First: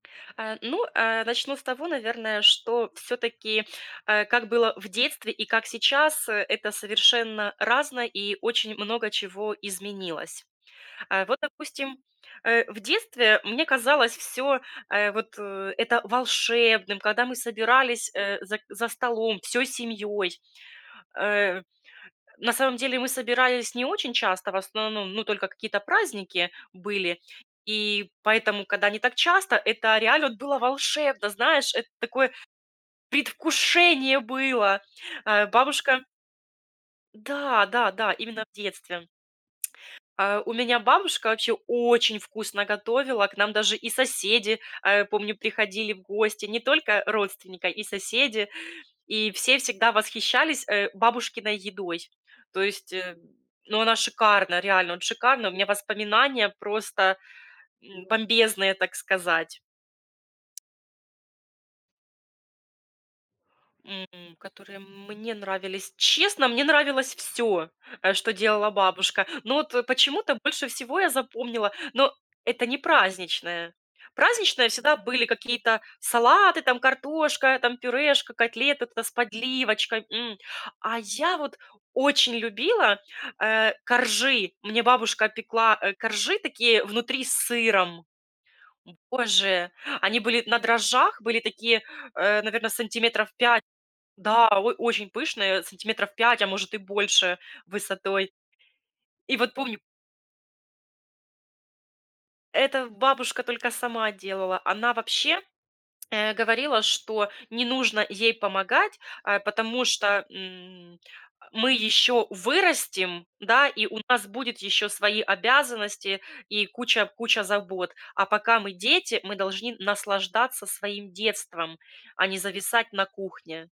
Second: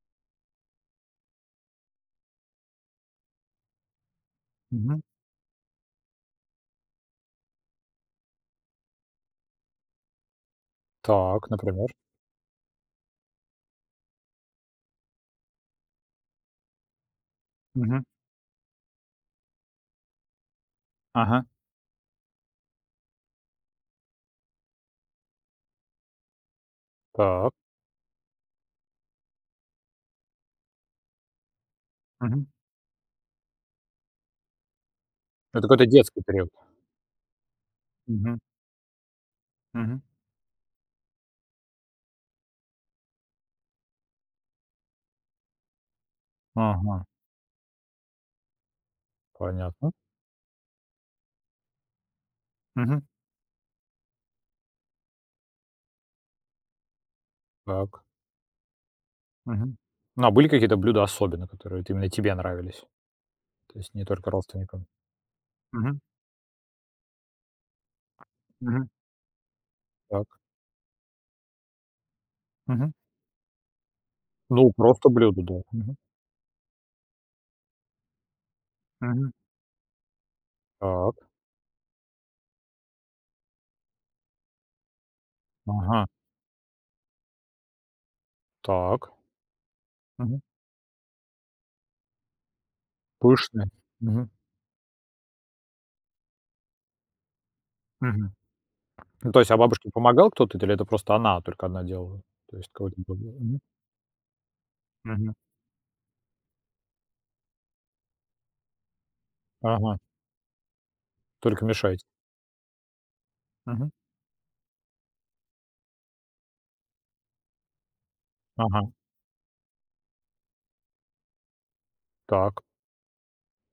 А, ну, а начну с того, наверное, что всё-таки, а как было в Мгм. детстве и как сейчас, э, это совершенно разное и очень много чего изменилось. А, вот, Так, например? допустим, э, в детстве мне казалось всё, э, вот это волшебным, когда мы Мгм. собирались, э, за за столом всей семьёй. Ага. Э, на самом деле мы собирались не очень часто, в основном, ну, только какие-то праздники были, Так. и поэтому, когда не так часто, это реально вот было волшебно, знаешь, это такое Мгм. предвкушение было. А Это какой-то бабушка детский период. да, да, да, Мгм. именно в детстве. Мгм. А у меня бабушка вообще очень вкусно готовила. К нам даже и соседи, а, помню, приходили в гости, не только Ага. родственника, и соседи, и все Понятно. всегда восхищались, э, бабушкиной едой. То есть, Мгм. э, ну, она шикарна, реально, вот шикарна. У меня воспоминания просто, Так. м, бомбезные, так сказать. Мгм. Ну, а были какие-то блюда особенно, которые вот именно тебе нравились? То есть не только М, которые родственникам? мне нравились? Мгм. Честно, мне нравилось всё, э, что делала Мгм. бабушка. Но вот почему-то Так. больше всего я запомнила но это не Мгм. праздничное. Праздничное Ну, всегда просто были блюда, да, какие-то мгм. салаты, там картошка, там пюрешка, котлеты там с Мгм. подливочкой, м. А Так. я вот очень любила, э, коржи. Мне бабушка пекла, э, Ага. коржи такие внутри с сыром. М, Так. боже, они Мгм. были на дрожжах, были такие, э, наверно, сантиметров 5, Пышные. Мгм. да, о очень пышные сантиметров 5, а может, и больше высотой. Мгм. Ну, И то есть, вот а помню бабушке помогал кто-то то или это просто она только одна делала? То есть Это [unintelligible] бабушка мгм. только сама делала, она Мгм. вообще, э, говорила, что не нужно ей помогать, а потому Ага. что, м, Только мы мешать. ещё вырастем, да, и Мгм. у нас будет ещё свои обязанности и куча куча забот, а пока мы Ага. дети, мы должны наслаждаться своим детством, а не Так. зависать на кухне.